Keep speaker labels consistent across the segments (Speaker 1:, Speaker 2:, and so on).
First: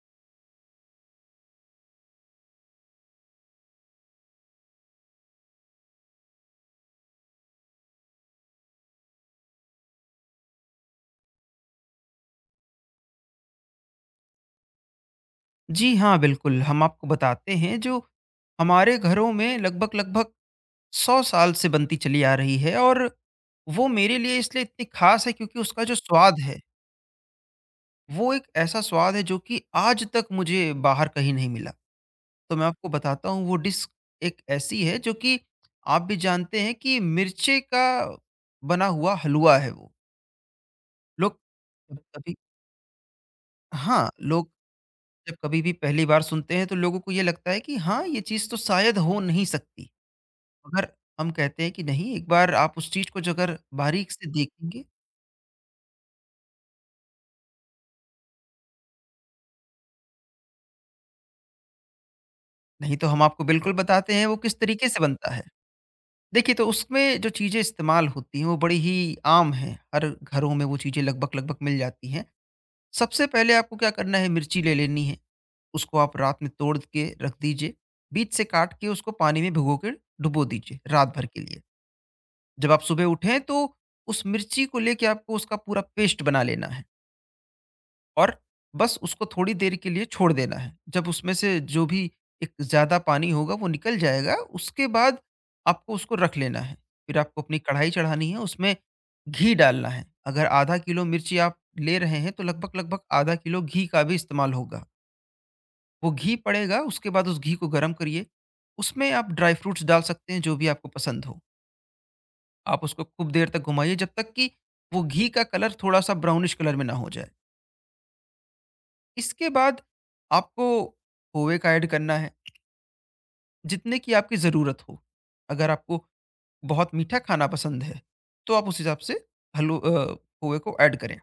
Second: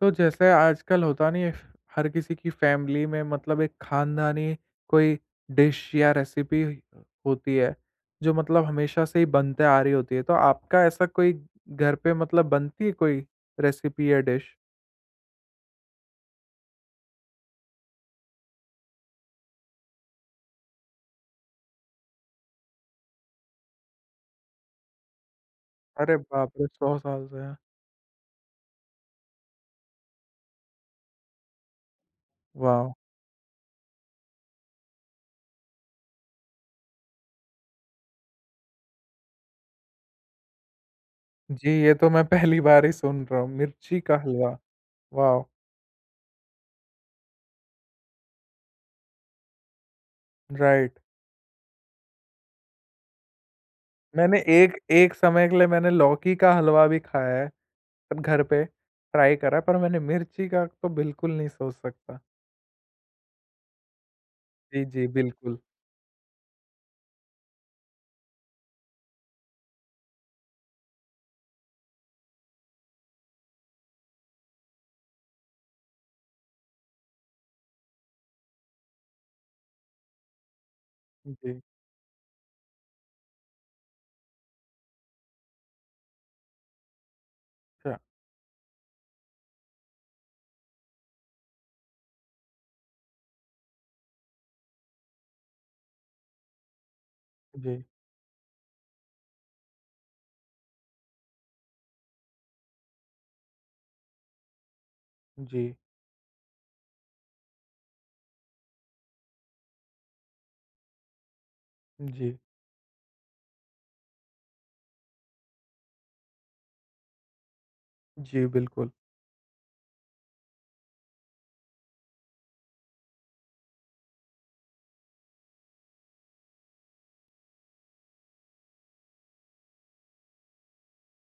Speaker 1: तो जैसे आजकल होता नहीं है, हर किसी की फैमिली में मतलब एक खानदानी कोई डिश या रेसिपी होती है, जो मतलब हमेशा से ही बनते आ रही होती है। तो आपका ऐसा कोई घर पे मतलब बनती है कोई रेसिपी या डिश?
Speaker 2: जी हाँ, बिल्कुल। हम आपको बताते हैं जो हमारे घरों में लगभग-लगभग 100 साल से बनती चली आ रही है और वो मेरे लिए इसलिए इतनी ख़ास है क्योंकि उसका जो
Speaker 1: अरे
Speaker 2: स्वाद
Speaker 1: बाप
Speaker 2: है,
Speaker 1: रे! 100 साल से है।
Speaker 2: वो एक ऐसा स्वाद है जो कि आज तक मुझे बाहर कहीं नहीं मिला। तो मैं आपको
Speaker 1: वाओ!
Speaker 2: बताता हूँ वो डिश एक ऐसी है जो कि आप भी जानते हैं कि मिर्चे का बना हुआ हलवा है वो। लोग
Speaker 1: जी, ये
Speaker 2: जब
Speaker 1: तो मैं
Speaker 2: कभी
Speaker 1: पहली बार ही सुन रहा हूँ, मिर्ची
Speaker 2: हाँ,
Speaker 1: का
Speaker 2: लोग
Speaker 1: हलवा।
Speaker 2: जब
Speaker 1: वाओ!
Speaker 2: कभी भी पहली बार सुनते हैं तो लोगों को ये लगता है कि हाँ, ये चीज़ तो शायद हो नहीं सकती। अगर
Speaker 1: राइट।
Speaker 2: हम कहते हैं कि नहीं, एक बार आप उस चीज़ को जो अगर बारीक से
Speaker 1: मैंने एक
Speaker 2: देखेंगे,
Speaker 1: एक समय के लिए मैंने लौकी का हलवा भी खाया है, पर घर पे ट्राई करा, पर मैंने मिर्ची का तो बिल्कुल नहीं सोच सकता।
Speaker 2: नहीं तो हम आपको बिल्कुल बताते हैं वो किस
Speaker 1: जी,
Speaker 2: तरीके से
Speaker 1: जी,
Speaker 2: बनता है।
Speaker 1: बिल्कुल।
Speaker 2: देखिए तो उसमें जो चीज़ें इस्तेमाल होती हैं वो बड़ी ही आम हैं, हर घरों में वो चीज़ें लगभग-लगभग मिल जाती हैं। सबसे पहले आपको क्या करना है, मिर्ची ले लेनी है, उसको आप रात में तोड़ के रख दीजिए, बीच से काट के उसको पानी में भिगो के डुबो दीजिए रात भर के
Speaker 1: जी,
Speaker 2: लिए। जब आप सुबह उठें तो उस मिर्ची को लेके आपको उसका पूरा पेस्ट बना लेना है।
Speaker 1: अच्छा,
Speaker 2: और बस उसको थोड़ी देर के लिए छोड़ देना है। जब उसमें से जो भी एक ज़्यादा पानी होगा वो निकल जाएगा, उसके बाद आपको उसको रख लेना है। फिर आपको अपनी
Speaker 1: जी,
Speaker 2: कढ़ाई चढ़ानी है, उसमें घी डालना है। अगर आधा किलो मिर्ची आप ले रहे हैं तो लगभग-लगभग आधा किलो घी का भी इस्तेमाल होगा।
Speaker 1: जी,
Speaker 2: वो घी पड़ेगा, उसके बाद उस घी को गरम करिए। उसमें आप ड्राई फ्रूट्स डाल सकते हैं जो भी आपको पसंद हो।
Speaker 1: जी,
Speaker 2: आप उसको खूब देर तक घुमाइए जब तक कि वो घी का कलर थोड़ा-सा ब्राउनिश कलर में ना हो जाए।
Speaker 1: जी, बिल्कुल।
Speaker 2: इसके बाद आपको खोए का ऐड करना है जितने की आपकी ज़रूरत हो। अगर आपको बहुत मीठा खाना पसंद है, तो आप उस हिसाब से हलू अ, खोए को ऐड करें।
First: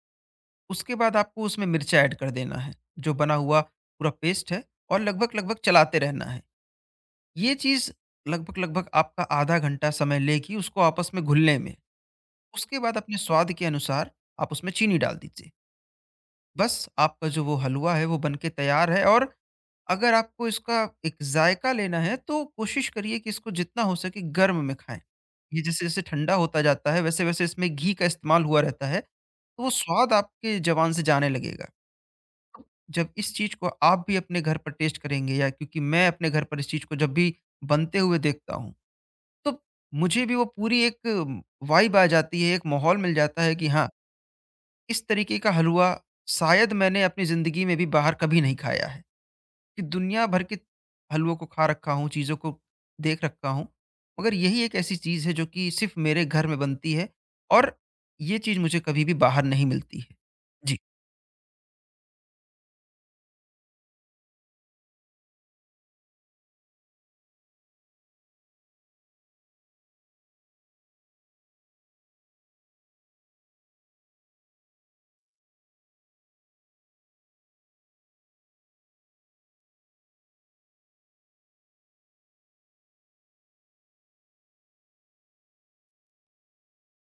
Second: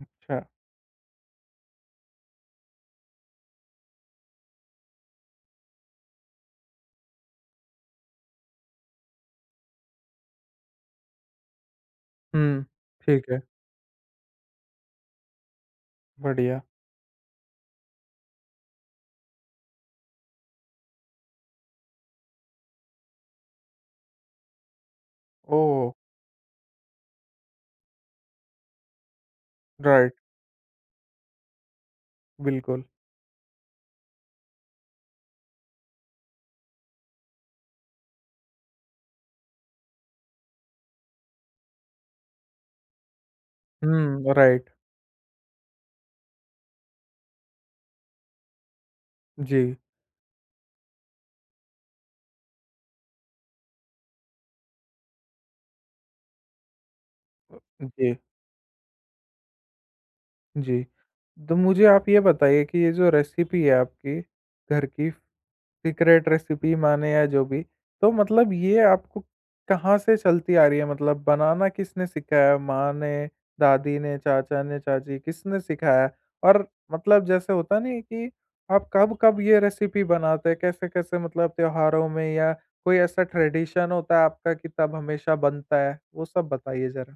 Speaker 1: अच्छा,
Speaker 2: उसके बाद आपको उसमें मिर्चा ऐड कर देना है, जो बना हुआ पूरा पेस्ट है, और लगभग-लगभग चलाते रहना है। ये चीज़ लगभग-लगभग आपका आधा घंटा समय लेगी उसको आपस में घुलने में।
Speaker 1: हुँ,
Speaker 2: उसके बाद अपने
Speaker 1: ठीक है,
Speaker 2: स्वाद के अनुसार आप उसमें चीनी डाल दीजिए।
Speaker 1: बढ़िया।
Speaker 2: बस आपका जो वो हलवा है वो बन के तैयार है, और अगर आपको इसका एक जायका लेना है तो कोशिश करिए कि इसको जितना हो सके गर्म में खाएं। ये जैसे
Speaker 1: ओह!
Speaker 2: जैसे ठंडा होता जाता है वैसे वैसे इसमें घी का इस्तेमाल हुआ रहता है, तो वो
Speaker 1: राइट,
Speaker 2: स्वाद आपके जबान से जाने लगेगा। तो
Speaker 1: बिल्कुल।
Speaker 2: जब इस चीज़ को आप भी अपने घर पर टेस्ट करेंगे, या क्योंकि मैं अपने घर पर इस चीज़ को जब भी बनते हुए देखता हूँ तो मुझे भी वो पूरी एक वाइब आ जाती है, एक माहौल मिल जाता है कि हाँ,
Speaker 1: हुँ, राइट,
Speaker 2: इस तरीके का हलवा शायद मैंने अपनी ज़िंदगी में भी बाहर कभी नहीं खाया है,
Speaker 1: जी,
Speaker 2: कि दुनिया भर के हलवों को खा रखा हूँ, चीज़ों को देख रखा हूँ, मगर यही एक ऐसी चीज़ है जो कि सिर्फ़ मेरे घर में बनती है
Speaker 1: अ,
Speaker 2: और
Speaker 1: जी,
Speaker 2: ये चीज़ मुझे कभी भी बाहर नहीं मिलती है। जी।
Speaker 1: जी। तो मुझे आप ये बताइए कि ये जो रेसिपी है आपकी घर की सीक्रेट रेसिपी माने या जो भी, तो मतलब ये आपको कहाँ से चलती आ रही है? मतलब बनाना किसने सिखाया? माँ ने, दादी ने, चाचा ने, चाची किसने सिखाया? और मतलब जैसे होता नहीं है कि आप कब-कब ये रेसिपी बनाते हैं? कैसे-कैसे मतलब त्योहारों में या कोई ऐसा ट्रेडिशन होता है आपका कि तब हमेशा बनता है? वो सब बताइए ज़रा।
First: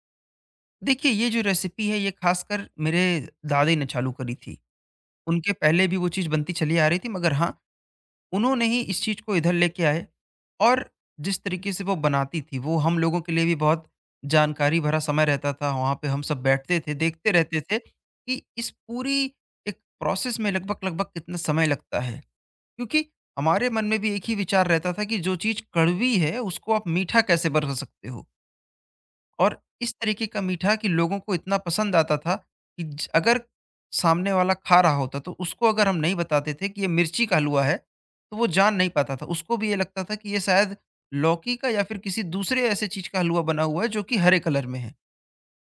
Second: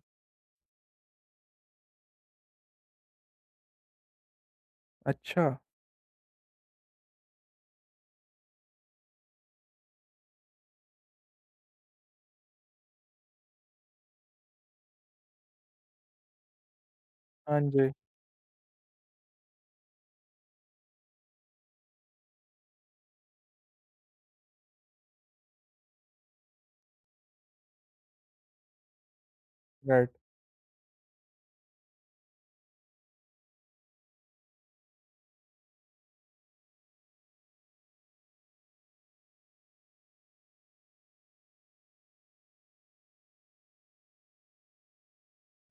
Speaker 2: देखिए, ये जो रेसिपी है ये ख़ासकर मेरे दादी ने चालू करी थी।
Speaker 1: अच्छा,
Speaker 2: उनके पहले भी वो चीज़ बनती चली आ रही थी, मगर हाँ, उन्होंने ही इस चीज़ को इधर लेके आए। और जिस तरीके से वो बनाती थी, वो हम लोगों के लिए भी बहुत जानकारी भरा समय रहता था। वहाँ पे हम सब बैठते थे, देखते
Speaker 1: हाँ
Speaker 2: रहते थे
Speaker 1: जी,
Speaker 2: कि इस पूरी एक प्रोसेस में लगभग-लगभग कितना समय लगता है। क्योंकि हमारे मन में भी एक ही विचार रहता था कि जो चीज़ कड़वी है, उसको आप मीठा कैसे बना सकते हो? और इस
Speaker 1: राइट।
Speaker 2: तरीके का मीठा कि लोगों को इतना पसंद आता था कि अगर सामने वाला खा रहा होता तो उसको अगर हम नहीं बताते थे कि ये मिर्ची का हलवा है तो वो जान नहीं पाता था, उसको भी ये लगता था कि ये शायद लौकी का या फिर किसी दूसरे ऐसे चीज का हलवा बना हुआ है जो कि हरे कलर में है।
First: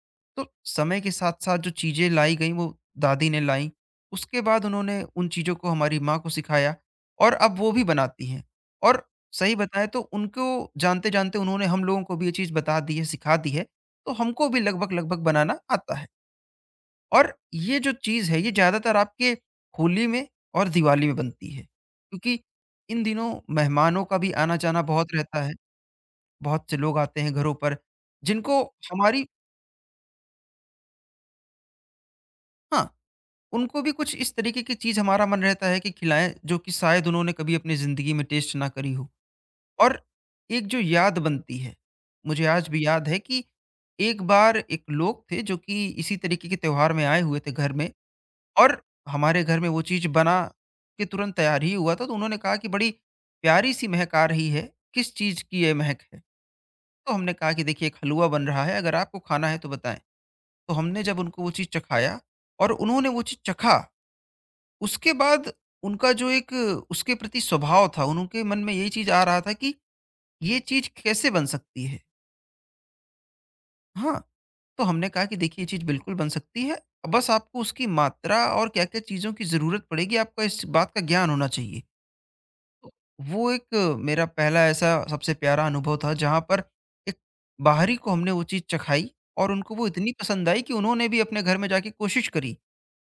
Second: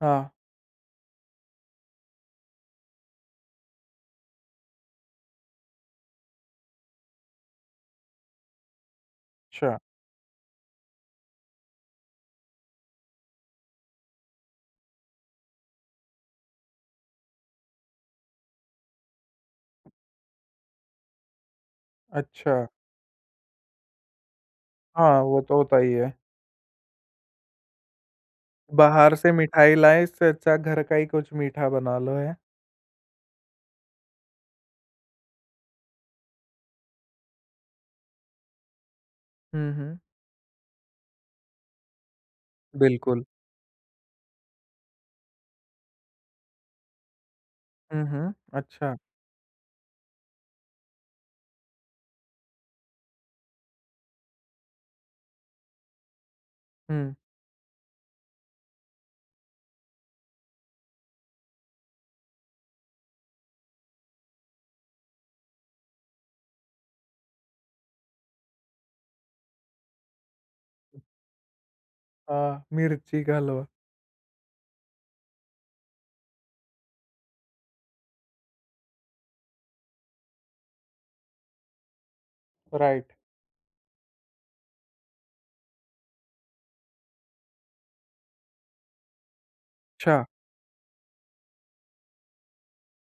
Speaker 1: हाँ,
Speaker 2: तो समय के साथ साथ जो चीज़ें लाई गई वो दादी ने लाई। उसके बाद उन्होंने उन चीज़ों को हमारी माँ को सिखाया, और अब वो भी बनाती हैं। और सही
Speaker 1: अच्छा,
Speaker 2: बताएं तो उनको जानते जानते उन्होंने हम लोगों को भी ये चीज़ बता दी है, सिखा दी है, तो हमको भी लगभग लगभग बनाना आता है। और ये जो चीज़ है ये ज़्यादातर आपके होली में और दिवाली में बनती है, क्योंकि
Speaker 1: अच्छा।
Speaker 2: इन दिनों मेहमानों का भी आना जाना बहुत
Speaker 1: हाँ,
Speaker 2: रहता
Speaker 1: वो
Speaker 2: है।
Speaker 1: तो होता ही है।
Speaker 2: बहुत से लोग आते हैं घरों पर, जिनको
Speaker 1: बाहर
Speaker 2: हमारी
Speaker 1: से मिठाई लाएँ, इससे अच्छा घर का ही कुछ मीठा बना लो है।
Speaker 2: हाँ, उनको भी कुछ इस तरीके की चीज़ हमारा मन रहता है कि खिलाएँ, जो कि शायद उन्होंने कभी अपनी ज़िंदगी में टेस्ट ना करी हो।
Speaker 1: हुँ, हुँ।
Speaker 2: और एक जो याद बनती है, मुझे आज भी याद है
Speaker 1: बिल्कुल।
Speaker 2: कि एक बार एक लोग थे जो कि इसी तरीके के त्योहार में आए हुए थे घर में।
Speaker 1: हुँ, हुँ।
Speaker 2: और
Speaker 1: अच्छा।
Speaker 2: हमारे घर में वो चीज़ बना के तुरंत तैयार ही हुआ था, तो उन्होंने कहा कि बड़ी प्यारी-सी महक आ रही है, किस चीज़ की ये महक है? तो
Speaker 1: हुँ।
Speaker 2: हमने कहा कि देखिए, एक हलवा बन रहा है, अगर आपको खाना है तो बताएँ। तो हमने जब उनको वो चीज़ चखाया और उन्होंने वो चीज़ चखा, उसके बाद उनका जो एक उसके प्रति स्वभाव था, उनके मन में यही चीज़ आ रहा था कि ये चीज़ कैसे बन सकती है?
Speaker 1: हाँ, मिर्ची का हलवा,
Speaker 2: हाँ, तो हमने कहा कि देखिए, ये चीज़ बिल्कुल बन सकती है, बस आपको उसकी मात्रा और क्या-क्या चीज़ों की ज़रूरत पड़ेगी, आपको इस बात का ज्ञान होना चाहिए। तो
Speaker 1: राइट।
Speaker 2: वो एक मेरा पहला ऐसा सबसे प्यारा अनुभव था जहाँ पर एक बाहरी को हमने वो चीज़ चखाई और उनको वो इतनी
Speaker 1: अच्छा,
Speaker 2: पसंद आई कि उन्होंने भी अपने घर में जाके कोशिश करी।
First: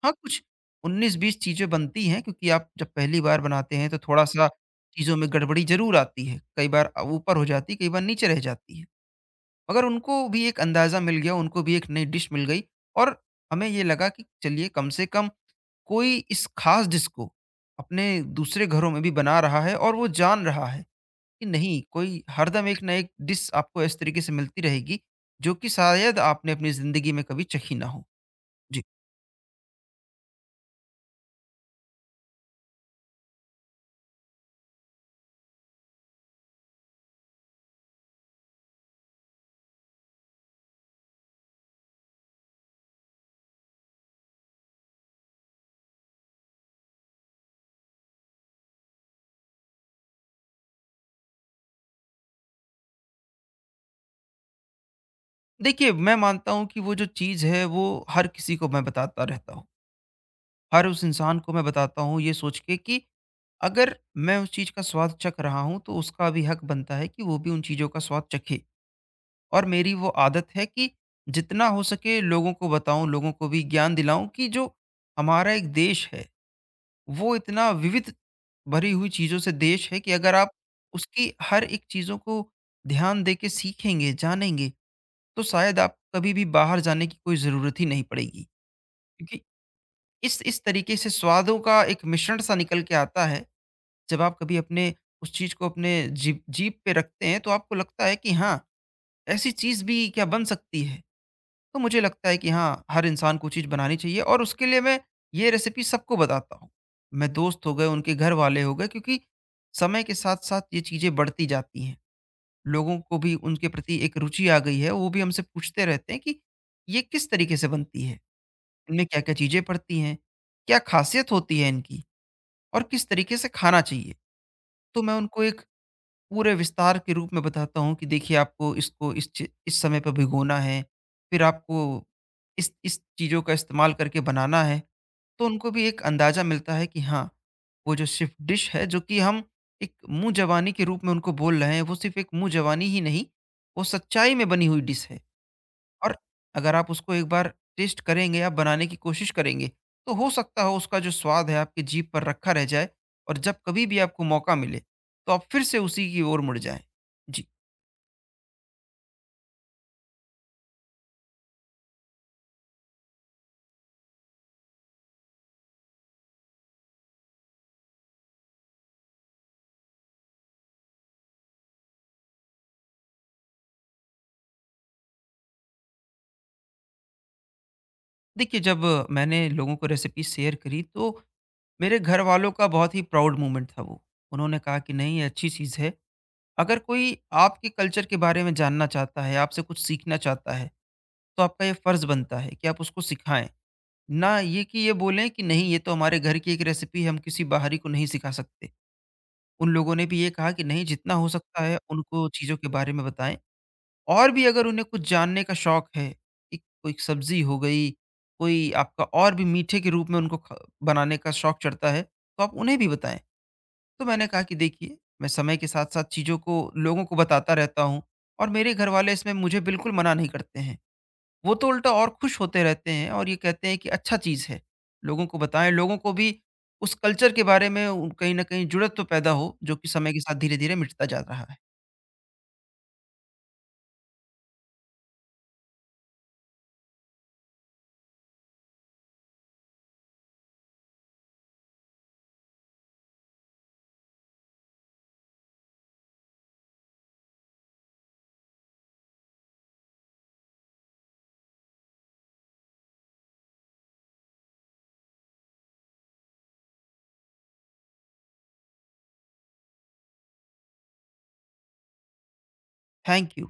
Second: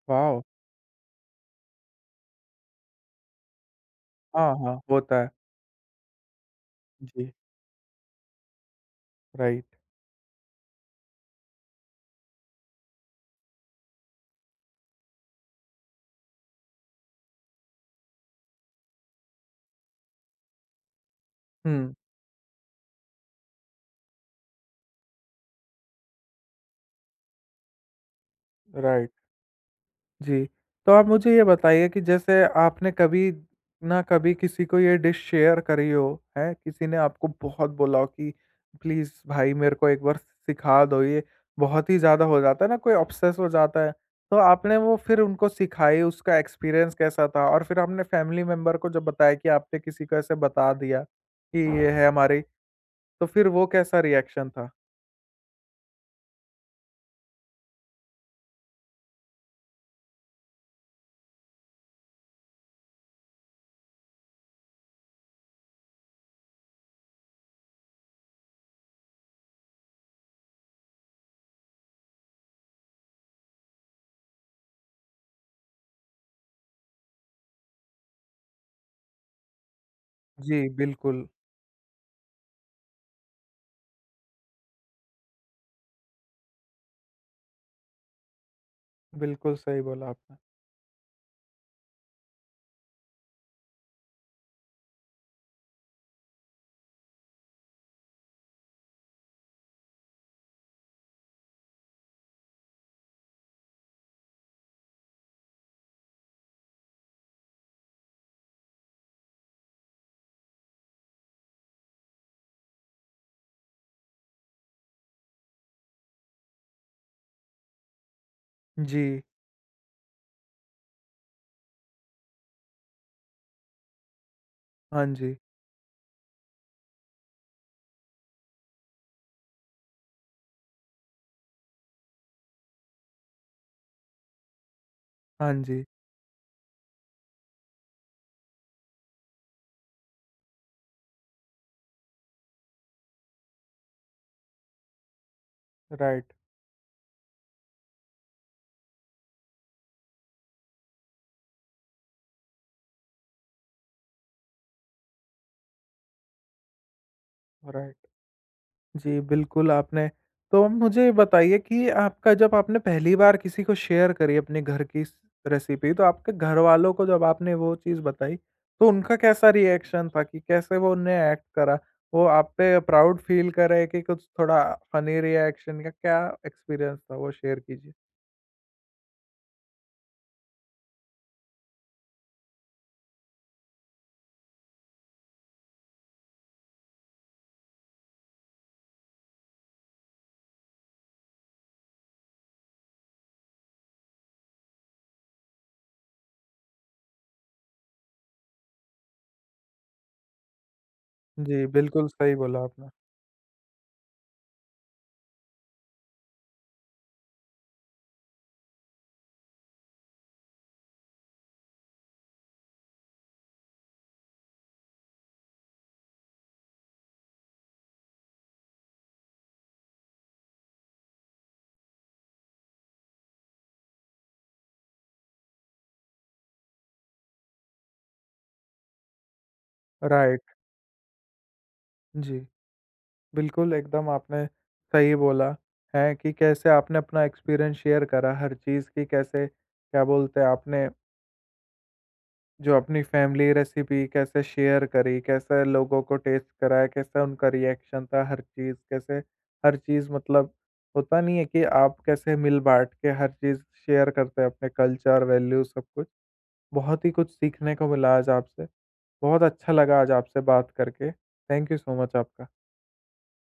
Speaker 2: हाँ, कुछ
Speaker 1: वॉव!
Speaker 2: 19-20 चीज़ें बनती हैं, क्योंकि आप जब पहली बार बनाते हैं तो थोड़ा-सा
Speaker 1: हाँ, हाँ,
Speaker 2: चीज़ों
Speaker 1: होता
Speaker 2: में
Speaker 1: है।
Speaker 2: गड़बड़ी ज़रूर आती है। कई बार
Speaker 1: जी।
Speaker 2: ऊपर हो जाती है, कई बार नीचे रह जाती है।
Speaker 1: राइट।
Speaker 2: मगर उनको भी एक अंदाज़ा मिल गया, उनको भी एक नई डिश मिल गई, और हमें ये लगा कि चलिए कम से कम कोई इस ख़ास डिश को अपने दूसरे घरों में भी बना रहा है और वो जान रहा है कि नहीं,
Speaker 1: हुँ,
Speaker 2: कोई हरदम एक ना एक डिश आपको इस तरीके से मिलती रहेगी जो कि शायद आपने अपनी ज़िंदगी में कभी चखी ना हो। जी।
Speaker 1: राइट। जी, तो आप मुझे ये बताइए कि जैसे आपने कभी ना कभी किसी को ये डिश शेयर करी हो, हैं? किसी ने आपको बहुत बोला हो कि प्लीज़ भाई मेरे को एक बार सिखा दो ये, बहुत ही ज़्यादा हो जाता है ना कोई ऑब्सेस हो जाता है, तो आपने वो फिर उनको सिखाई, उसका एक्सपीरियंस कैसा था? और फिर आपने फैमिली मेंबर को जब बताया कि आपने किसी को ऐसे बता दिया कि ये है हमारी, तो फिर वो कैसा रिएक्शन था?
Speaker 2: देखिए, मैं मानता हूँ कि वो जो चीज़ है वो हर किसी को मैं बताता रहता हूँ। हर उस इंसान को मैं बताता हूँ ये सोच के कि अगर मैं उस चीज़ का स्वाद चख रहा हूँ तो उसका भी हक बनता है कि वो भी उन चीज़ों का स्वाद चखे। और मेरी वो आदत है कि जितना हो सके लोगों को बताऊँ, लोगों को भी ज्ञान दिलाऊँ कि जो हमारा एक देश है वो इतना विविध भरी हुई चीज़ों से देश है कि अगर आप
Speaker 1: जी, बिल्कुल,
Speaker 2: उसकी हर एक चीज़ों को ध्यान दे के सीखेंगे, जानेंगे तो शायद आप कभी भी बाहर जाने की कोई ज़रूरत ही नहीं पड़ेगी। क्योंकि
Speaker 1: बिल्कुल सही बोला आपने।
Speaker 2: इस तरीके से स्वादों का एक मिश्रण सा निकल के आता है, जब आप कभी अपने उस चीज़ को अपने जीभ जीभ पे रखते हैं, तो आपको लगता है कि हाँ, ऐसी चीज़ भी क्या बन सकती है? तो मुझे लगता है कि हाँ, हर इंसान को चीज़ बनानी चाहिए और उसके लिए मैं ये रेसिपी सबको बताता हूँ। मैं दोस्त हो गए, उनके घर वाले हो गए, क्योंकि समय के साथ-साथ ये चीज़ें बढ़ती जाती हैं। लोगों को भी उनके प्रति एक रुचि आ गई है, वो भी हमसे पूछते रहते हैं कि ये किस तरीके से बनती है?
Speaker 1: जी,
Speaker 2: इनमें क्या-क्या चीज़ें पड़ती हैं? क्या ख़ासियत होती है इनकी? और किस तरीके से खाना चाहिए? तो
Speaker 1: हाँ
Speaker 2: मैं
Speaker 1: जी,
Speaker 2: उनको एक पूरे विस्तार के रूप में बताता हूँ कि देखिए, आपको इसको इस समय पे भिगोना है, फिर आपको इस चीज़ों का इस्तेमाल करके बनाना है। तो
Speaker 1: हाँ
Speaker 2: उनको
Speaker 1: जी,
Speaker 2: भी एक अंदाज़ा मिलता है कि हाँ, वो जो सिर्फ़ डिश है जो कि हम एक मुँह ज़बानी के रूप में उनको बोल रहे हैं, वो सिर्फ़ एक मुँह ज़बानी ही नहीं, वो सच्चाई में बनी हुई डिश है। और
Speaker 1: राइट।
Speaker 2: अगर आप उसको एक बार टेस्ट करेंगे, आप बनाने की कोशिश करेंगे, तो हो सकता है उसका जो स्वाद है आपकी जीभ पर रखा रह जाए, और जब कभी भी आपको मौका मिले, तो आप फिर से उसी की ओर मुड़ जाएँ। जी।
Speaker 1: राइट। जी, बिल्कुल आपने तो मुझे बताइए कि आपका जब आपने पहली बार किसी को शेयर करी अपने घर की स रेसिपी तो आपके घरवालों को जब आपने वो चीज़ बताई, तो उनका कैसा रिएक्शन था कि कैसे वो उनने एक्ट करा? वो आप पे प्राउड फ़ील करे कि कुछ थोड़ा फ़नी रिएक्शन या क्या एक्सपीरियंस था? वो शेयर कीजिए।
Speaker 2: देखिए, जब मैंने लोगों को रेसिपी शेयर करी, तो मेरे घरवालों का बहुत ही प्राउड मोमेंट था वो। उन्होंने कहा कि नहीं, ये अच्छी चीज़ है। अगर कोई आपके कल्चर के बारे में जानना चाहता है, आपसे कुछ सीखना चाहता है, तो आपका ये फ़र्ज़ बनता है कि आप उसको सिखाएँ। ना ये कि ये बोलें कि नहीं, ये तो हमारे घर की एक रेसिपी है, हम किसी बाहरी को नहीं सिखा सकते। उन लोगों ने भी ये कहा कि नहीं, जितना हो
Speaker 1: जी,
Speaker 2: सकता है
Speaker 1: बिल्कुल
Speaker 2: उनको
Speaker 1: सही
Speaker 2: चीज़ों
Speaker 1: बोला
Speaker 2: के
Speaker 1: आपने।
Speaker 2: बारे में बताएँ, और भी अगर उन्हें कुछ जानने का शौक है, एक कोई सब्ज़ी हो गई, कोई आपका और भी मीठे के रूप में उनको ख बनाने का शौक चढ़ता है, तो आप उन्हें भी बताएँ। तो मैंने कहा कि देखिए, मैं समय के साथ-साथ चीज़ों को लोगों को बताता रहता हूँ और मेरे घरवाले इसमें मुझे बिल्कुल मना नहीं करते हैं। वो तो उल्टा और खुश होते रहते हैं और ये कहते हैं कि अच्छा चीज़ है। लोगों को बताएँ, लोगों को भी उस कल्चर के बारे में उ कहीं न कहीं जुड़त तो पैदा हो, जो कि समय के साथ
Speaker 1: राइट,
Speaker 2: धीरे-धीरे मिटता जा रहा है।
Speaker 1: जी। बिल्कुल, एकदम आपने सही बोला है कि कैसे आपने अपना एक्सपीरियंस शेयर करा हर चीज़ की, कैसे क्या बोलते हैं आपने जो अपनी फैमिली रेसिपी कैसे शेयर करी, कैसे लोगों को टेस्ट कराया, कैसे उनका रिएक्शन था हर चीज़, कैसे हर चीज़ मतलब होता नहीं है कि आप कैसे मिल-बाँट के हर चीज़ शेयर करते हैं अपने कल्चर, वैल्यूज़ सब कुछ। बहुत ही कुछ सीखने को मिला आज आपसे। बहुत अच्छा लगा आज आपसे बात करके। थैंक यू सो मच आपका।
Speaker 2: Thank you.